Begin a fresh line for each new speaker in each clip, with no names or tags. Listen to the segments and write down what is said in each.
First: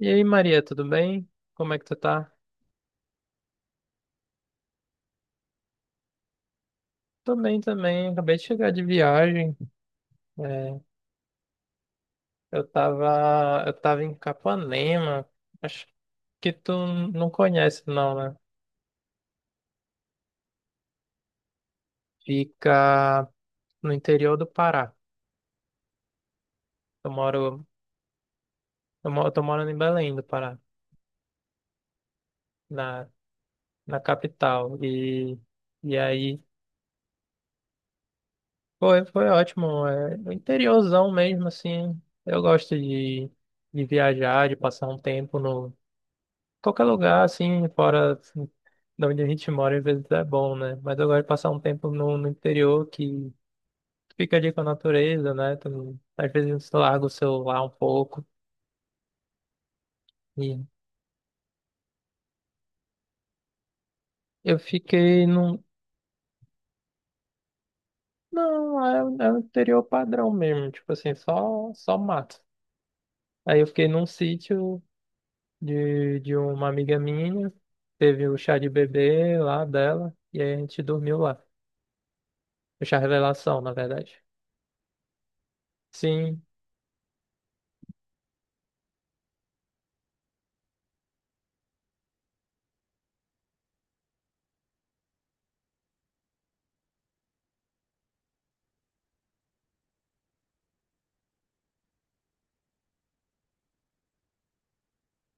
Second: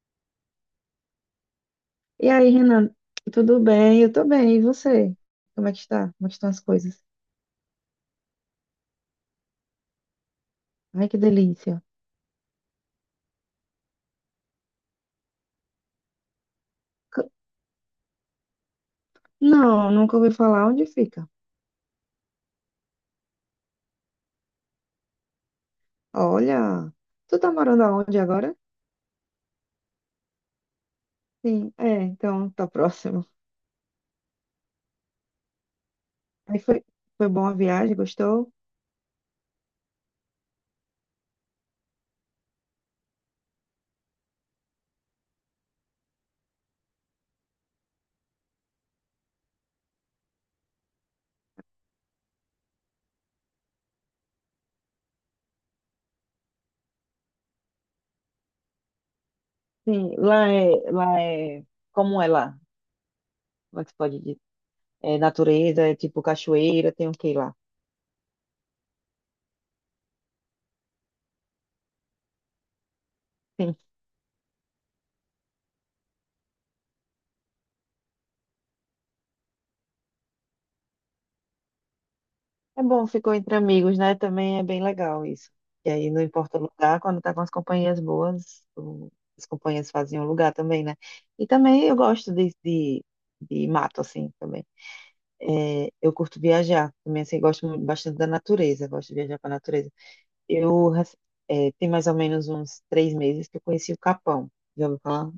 E aí, Maria, tudo bem? Como é que tu
E
tá?
aí, Renan, tudo bem? Eu tô bem, e você? Como é que está? Como é que estão as coisas?
Tô bem também, acabei de chegar de viagem. É,
Ai, que delícia.
eu tava em Capanema. Acho que tu
C-
não conhece, não, né?
Não, nunca ouvi falar onde fica.
Fica no interior do Pará.
Olha,
Eu
tu tá
moro,
morando aonde agora?
eu moro, tô morando em Belém do Pará,
Sim, é, então tá
na,
próximo.
na capital. E aí,
Aí foi, Foi bom a viagem, gostou?
foi, foi ótimo. É, o interiorzão mesmo, assim. De viajar, de passar um tempo no qualquer lugar, assim, fora assim, de onde a gente mora, às vezes é bom, né? Mas eu gosto de passar um tempo no interior que fica ali com a natureza, né? Tu não- Às vezes você larga o celular um pouco.
Sim, lá
E
é, lá é, como é lá? Como é que se pode dizer?
eu
É
fiquei num.
natureza, é tipo cachoeira, tem o que lá?
Não, é, o é o interior padrão mesmo, tipo assim, só mato. Aí eu fiquei num sítio de uma amiga minha, teve o chá de bebê lá dela, e aí a gente dormiu lá.
É
O chá
bom, ficou entre
revelação, na
amigos, né?
verdade.
Também é bem legal isso. E aí, não
Sim,
importa o lugar, quando tá com as companhias boas, as companhias fazem o lugar também, né? E também eu gosto de mato, assim, também. É, eu curto viajar, também, assim, bastante da natureza, gosto de viajar pra natureza. Eu, rec- Tem mais ou menos uns 3 meses que eu conheci o Capão. Já ouviu falar?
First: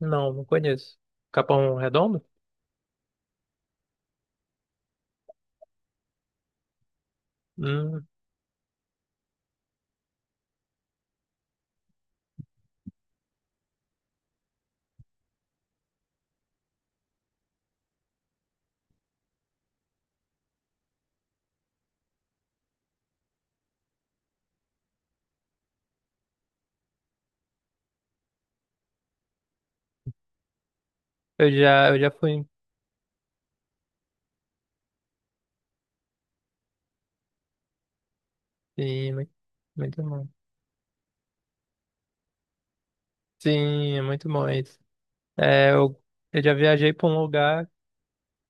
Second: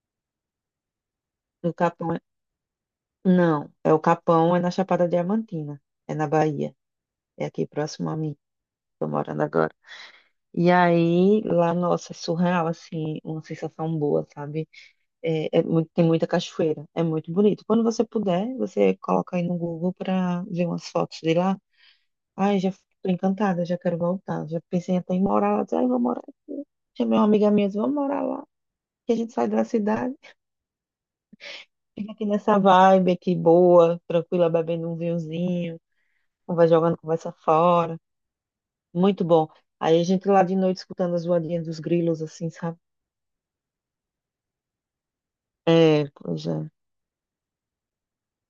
não, não conheço.
O
Capão
Capão é...
Redondo?
Não, é o Capão, é na Chapada Diamantina, é na Bahia, é aqui
Hum,
próximo a mim, tô morando agora. E aí, lá, nossa, é surreal, assim, uma sensação boa, sabe? Tem muita cachoeira, é muito bonito. Quando você puder, você coloca aí no Google pra ver umas fotos de lá. Ai, já tô encantada, já quero voltar. Já pensei até em morar lá, disse, ai, vou morar aqui. Chamei uma amiga minha, disse, vamos morar lá. Que a gente sai da cidade,
eu já
fica aqui
fui.
nessa vibe aqui boa, tranquila, bebendo um vinhozinho, vai jogando conversa fora.
Sim,
Muito
muito,
bom. Aí
muito
a
bom.
gente lá de noite escutando as voadinhas dos grilos, assim, sabe?
Sim, é muito bom isso. É, eu,
É,
eu
pois
já
é.
viajei para um lugar,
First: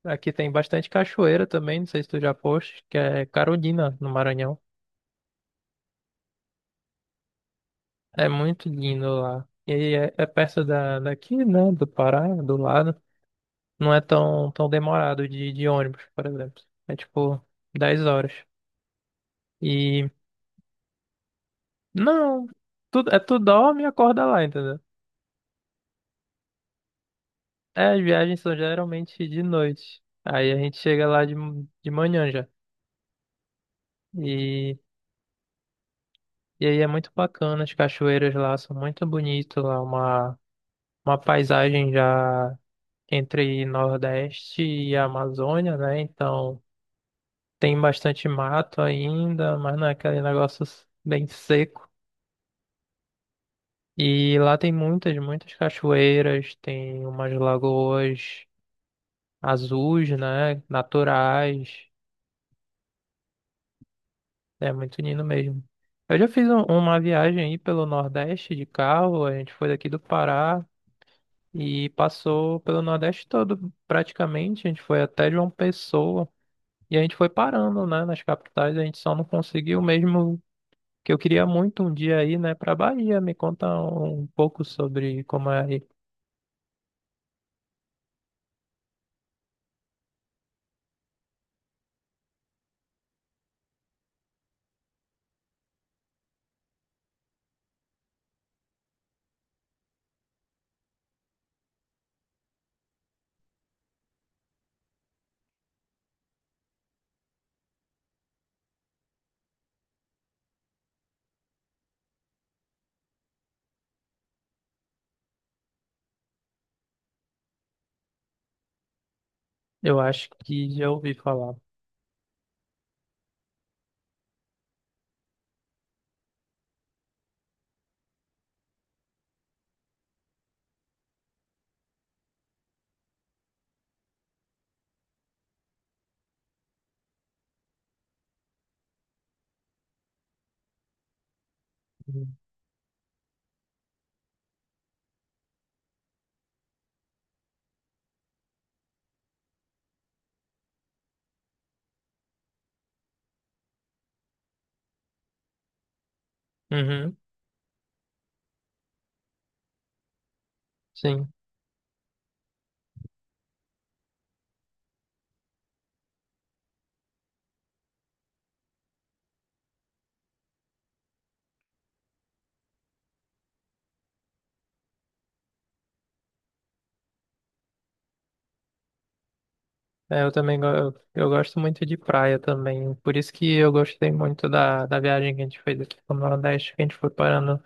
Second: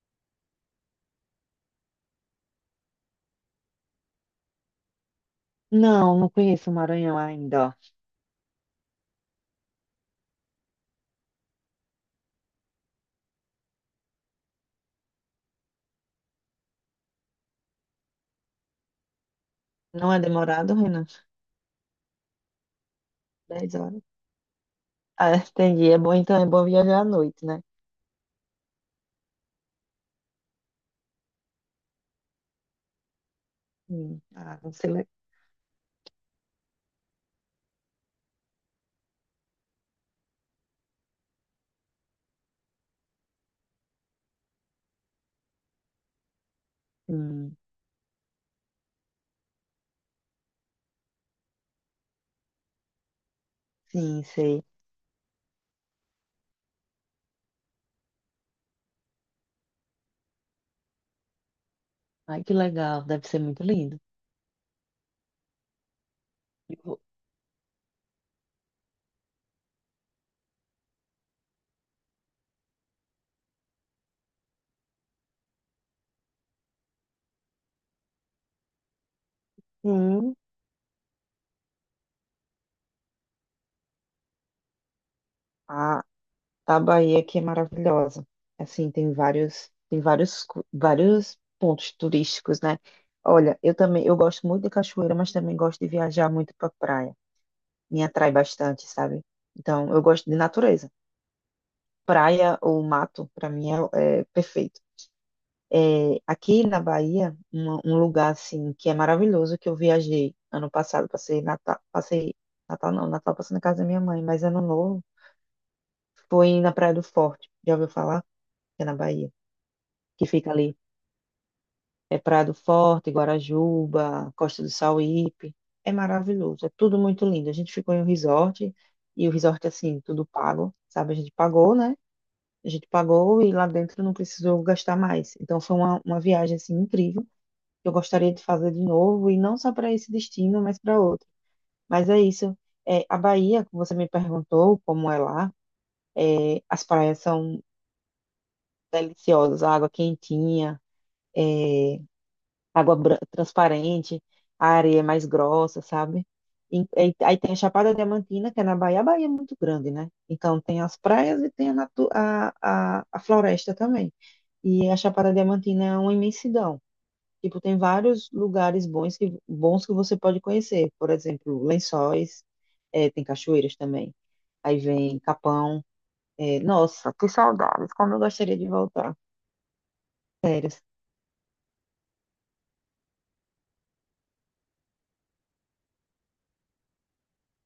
aqui tem bastante cachoeira também, não sei se tu já foste, que é Carolina, no Maranhão.
Não, não conheço o Maranhão ainda, ó.
É muito lindo lá. E é, é perto daqui, né, do Pará, do lado. Não é tão, tão demorado de ônibus, por exemplo. É tipo 10 horas. E,
Não é demorado, Renan?
não, tu, é, tu
10
dorme e
horas.
acorda lá, entendeu?
Ah, entendi. É bom, então, é bom viajar à noite, né?
É, as viagens são geralmente de noite. Aí a gente chega lá de manhã já.
Hum. Ah, não
E,
sei.
e aí é muito bacana, as cachoeiras lá são muito bonitas lá, uma paisagem já entre Nordeste e Amazônia, né? Então
Hum.
tem bastante mato ainda, mas não é aquele negócio bem seco.
Sim,
E lá
sei.
tem muitas, muitas cachoeiras, tem umas lagoas azuis, né? Naturais.
Ai, que legal. Deve ser muito lindo.
É muito lindo mesmo. Eu já fiz
Eu
uma
vou-
viagem aí pelo Nordeste de carro, a gente foi daqui do Pará e passou pelo Nordeste todo, praticamente. A gente foi até João Pessoa e a gente foi parando, né, nas capitais. A gente só não conseguiu
Sim,
mesmo que eu queria muito um dia aí, né, pra Bahia. Me conta um pouco sobre como é aí.
a, a Bahia aqui é maravilhosa. Assim, vários pontos turísticos, né? Olha, eu também, eu gosto muito de cachoeira, mas também gosto de viajar muito para praia. Me atrai bastante, sabe? Então, eu gosto de natureza. Praia ou mato, para mim é perfeito. É, aqui na Bahia, um lugar assim que é maravilhoso que eu viajei ano passado, passei Natal não, Natal passei na casa da minha mãe, mas ano novo foi na Praia do Forte. Já ouviu falar? Que é na Bahia,
Eu
que
acho
fica
que
ali.
já ouvi falar.
É Praia do Forte, Guarajuba, Costa do Sauípe. É maravilhoso, é tudo muito lindo. A gente ficou em um resort e o resort assim, tudo pago, sabe? A gente pagou, né? A gente pagou e lá dentro não precisou gastar mais. Então foi uma viagem assim incrível. Eu gostaria de fazer de novo e não só para esse destino, mas para outro. Mas é isso. É, a Bahia, que você me perguntou como é lá, as praias são deliciosas, a água quentinha, transparente, a areia é mais grossa, sabe?
Uhum,
Aí tem a Chapada Diamantina, que é na Bahia. A Bahia é muito grande, né? Então tem as
sim.
praias e tem a floresta também. E a Chapada Diamantina é uma imensidão. Tipo, tem vários lugares bons que você pode conhecer. Por exemplo, Lençóis, tem cachoeiras também. Aí vem Capão. Nossa, que saudades, como eu gostaria de voltar. Sério,
Eu gosto muito de praia também. Por isso que eu gostei muito da viagem que a gente fez aqui pro Nordeste, que a gente foi parando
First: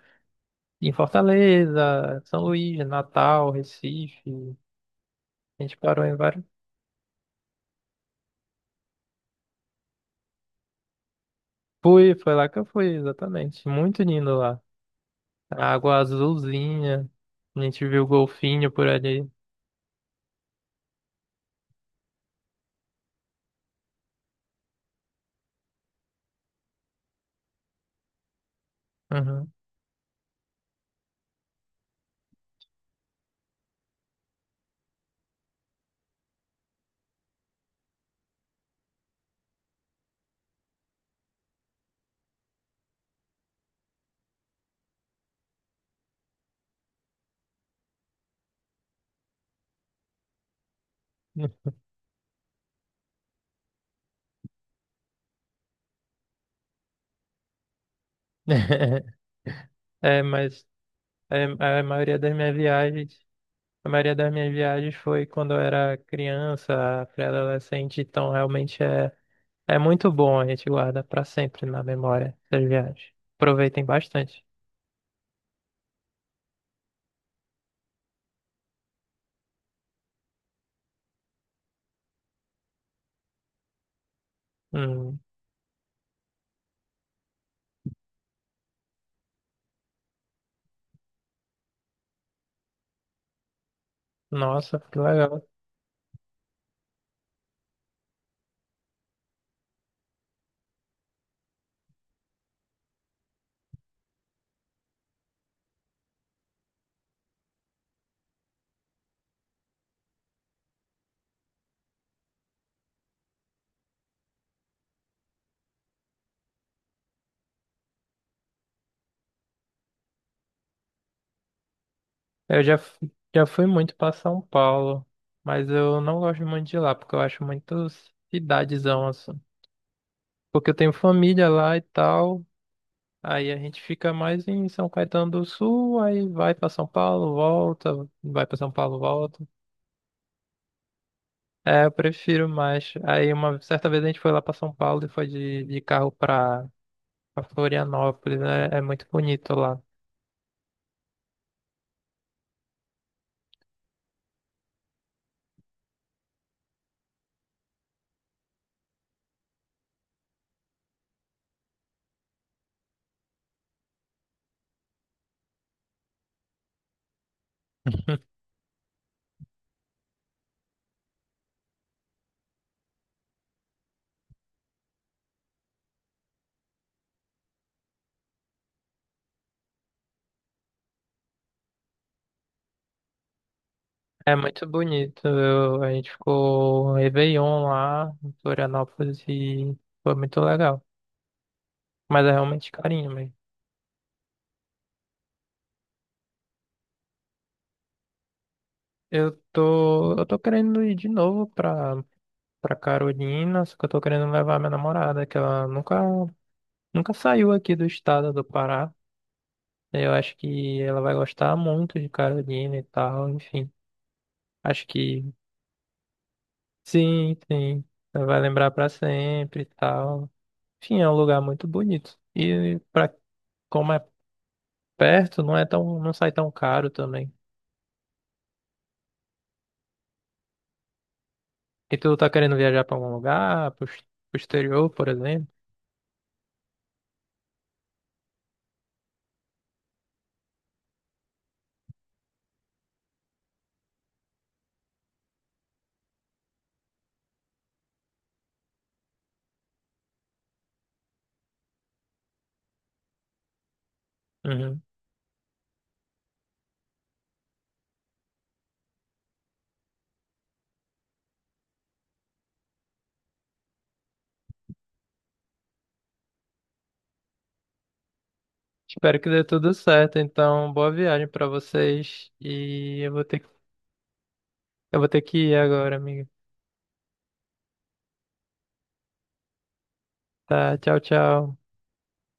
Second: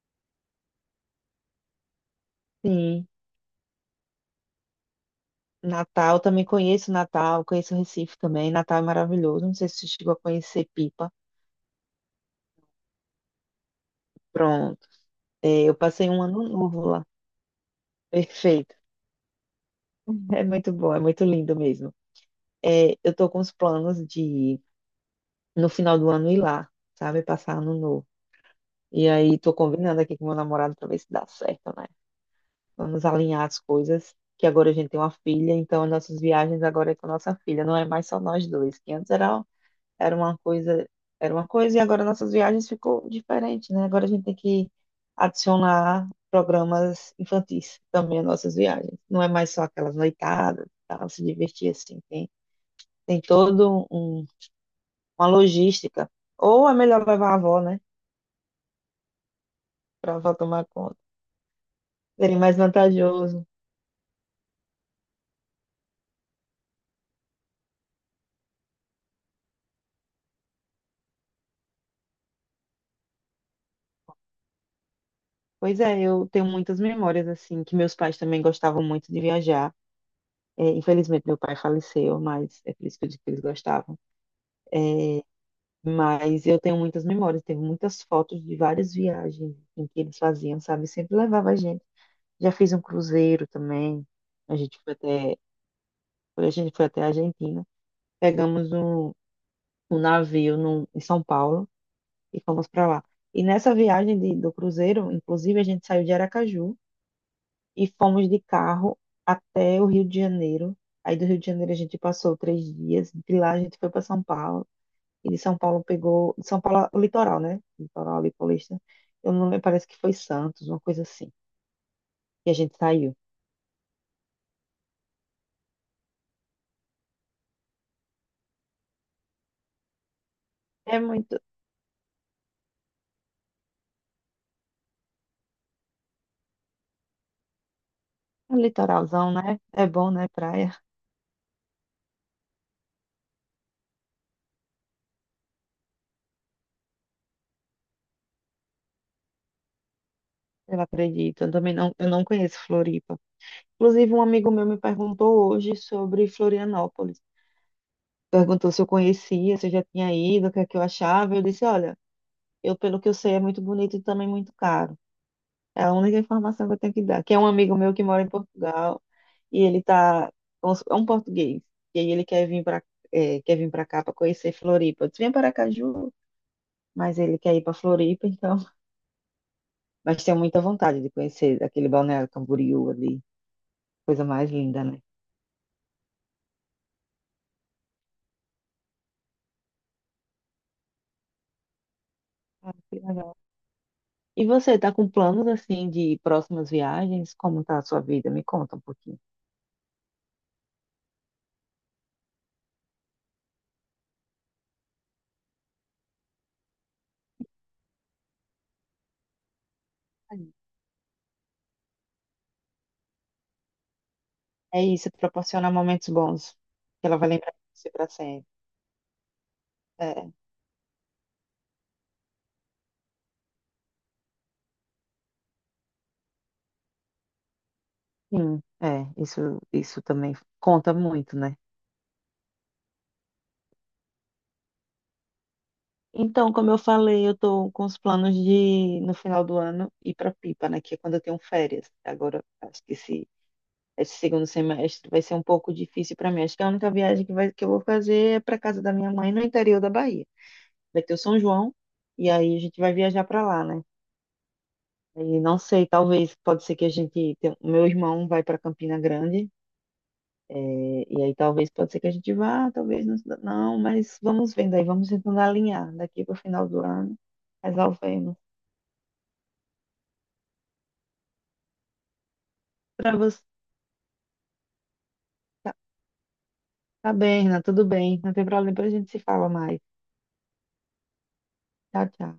em Fortaleza, São Luís,
sim.
Natal, Recife. A gente parou em
Natal,
vários.
também conheço Natal, conheço Recife também. Natal é maravilhoso. Não sei se você chegou a conhecer Pipa.
Fui, foi lá que eu fui, exatamente. Muito lindo lá.
Pronto.
A
Eu
água
passei um ano novo lá.
azulzinha. A gente viu golfinho
Perfeito.
por ali.
É muito bom, é muito lindo mesmo. Eu tô com os planos de, no final do ano, ir lá, sabe? Passar ano novo. E aí
Uhum.
tô combinando aqui com meu namorado para ver se dá certo, né? Vamos alinhar as coisas, que agora a gente tem uma filha, então as nossas viagens agora é com a nossa filha, não é mais só nós dois, que antes era uma coisa, era uma coisa e agora nossas viagens ficou diferente, né? Agora a gente tem que adicionar programas infantis também às nossas viagens. Não é mais só aquelas noitadas, tá? Se divertir assim, tem uma logística. Ou é melhor levar a avó, né? Para a
É,
avó
mas
tomar conta.
é, a maioria das
Seria
minhas
mais
viagens.
vantajoso.
A maioria das minhas viagens foi quando eu era criança, pré-adolescente, então realmente é, é muito bom, a gente guarda para sempre na memória essas viagens. Aproveitem bastante.
Pois é, eu tenho muitas memórias, assim, que meus pais também gostavam muito de viajar. É, infelizmente, meu pai faleceu, mas é por isso que eu digo que eles gostavam.
Hum,
Mas eu tenho muitas memórias, tenho muitas fotos de várias viagens em que eles faziam, sabe? Sempre levava a gente. Já fiz um cruzeiro também. A
nossa,
gente foi
que
até,
legal.
a gente foi até a Argentina. Pegamos um navio no, em São Paulo e fomos para lá. E nessa do cruzeiro, inclusive, a gente saiu de Aracaju. E fomos de carro até o Rio de Janeiro. Aí do Rio de Janeiro a gente passou 3 dias, de lá a gente foi para São Paulo, e de São Paulo pegou, o litoral, né? Litoral ali paulista. Eu não lembro, parece que foi Santos, uma coisa assim. E a gente saiu.
Já fui muito para São Paulo, mas eu não gosto muito de lá, porque eu acho muito cidadezão assim. Porque eu tenho
É muito
família lá e tal, aí a gente fica mais em São Caetano do Sul, aí vai para São Paulo, volta, vai
É
para
um
São Paulo,
litoralzão,
volta.
né? É bom, né? Praia,
É, eu prefiro mais. Aí uma certa vez a gente foi lá pra São Paulo e foi de carro pra Florianópolis. Né? É, muito bonito lá.
eu acredito. Eu também não, eu não conheço Floripa. Inclusive, um amigo meu me perguntou hoje sobre Florianópolis. Perguntou se eu conhecia, se eu já tinha ido, o que é que eu achava. Eu disse, olha, eu, pelo que eu sei, é muito bonito e também muito caro. É a única informação que eu tenho que dar. Que é um amigo meu que mora em Portugal e é um português. E aí ele quer vir para cá para conhecer Floripa. Eu disse, vem para Aracaju, mas ele quer ir para Floripa, então. Mas tenho muita vontade de conhecer aquele Balneário Camboriú ali, coisa
É
mais
muito
linda, né?
bonito. A gente ficou um Réveillon lá em Florianópolis e foi muito legal. Mas é realmente
Ah, que
carinho mesmo.
legal. E você está com planos assim de próximas viagens? Como está a sua vida? Me conta um pouquinho.
Eu tô querendo ir de novo pra Carolina, só que eu tô querendo levar minha namorada, que ela nunca saiu aqui do estado do Pará. Eu acho que ela vai gostar muito de Carolina e tal, enfim.
É
Acho
isso,
que
proporcionar momentos bons que ela vai
sim,
lembrar de
sim.
você para
Ela vai
sempre.
lembrar pra sempre e
É,
tal. Enfim, é um lugar muito bonito. E pra, como é perto, não é tão, não sai tão caro também.
sim, é, isso também conta muito, né?
E tu tá querendo viajar pra algum lugar, pro exterior, por exemplo?
Então, como eu falei, eu tô com os planos de, no final do ano, ir pra Pipa, né? Que é quando eu tenho férias. Agora, acho que esse segundo semestre vai ser um pouco difícil pra mim. Acho que a única viagem que eu vou fazer é pra casa da minha mãe, no interior da Bahia. Vai ter o São João, e aí a gente vai viajar pra lá, né?
Uhum.
E não sei, talvez, pode ser que a gente... O meu irmão vai pra Campina Grande. É, e aí talvez pode ser que a gente vá, talvez não, não, mas vamos vendo aí, vamos tentando alinhar daqui para o final do ano, resolvemos.
Espero que dê tudo certo. Então, boa viagem pra vocês.
Para você,
Eu vou ter que ir
tá,
agora, amigo.
tá bem, Renan, tudo bem, não tem problema, depois a gente se fala mais.
Tá, tchau, tchau.
Tchau, tchau.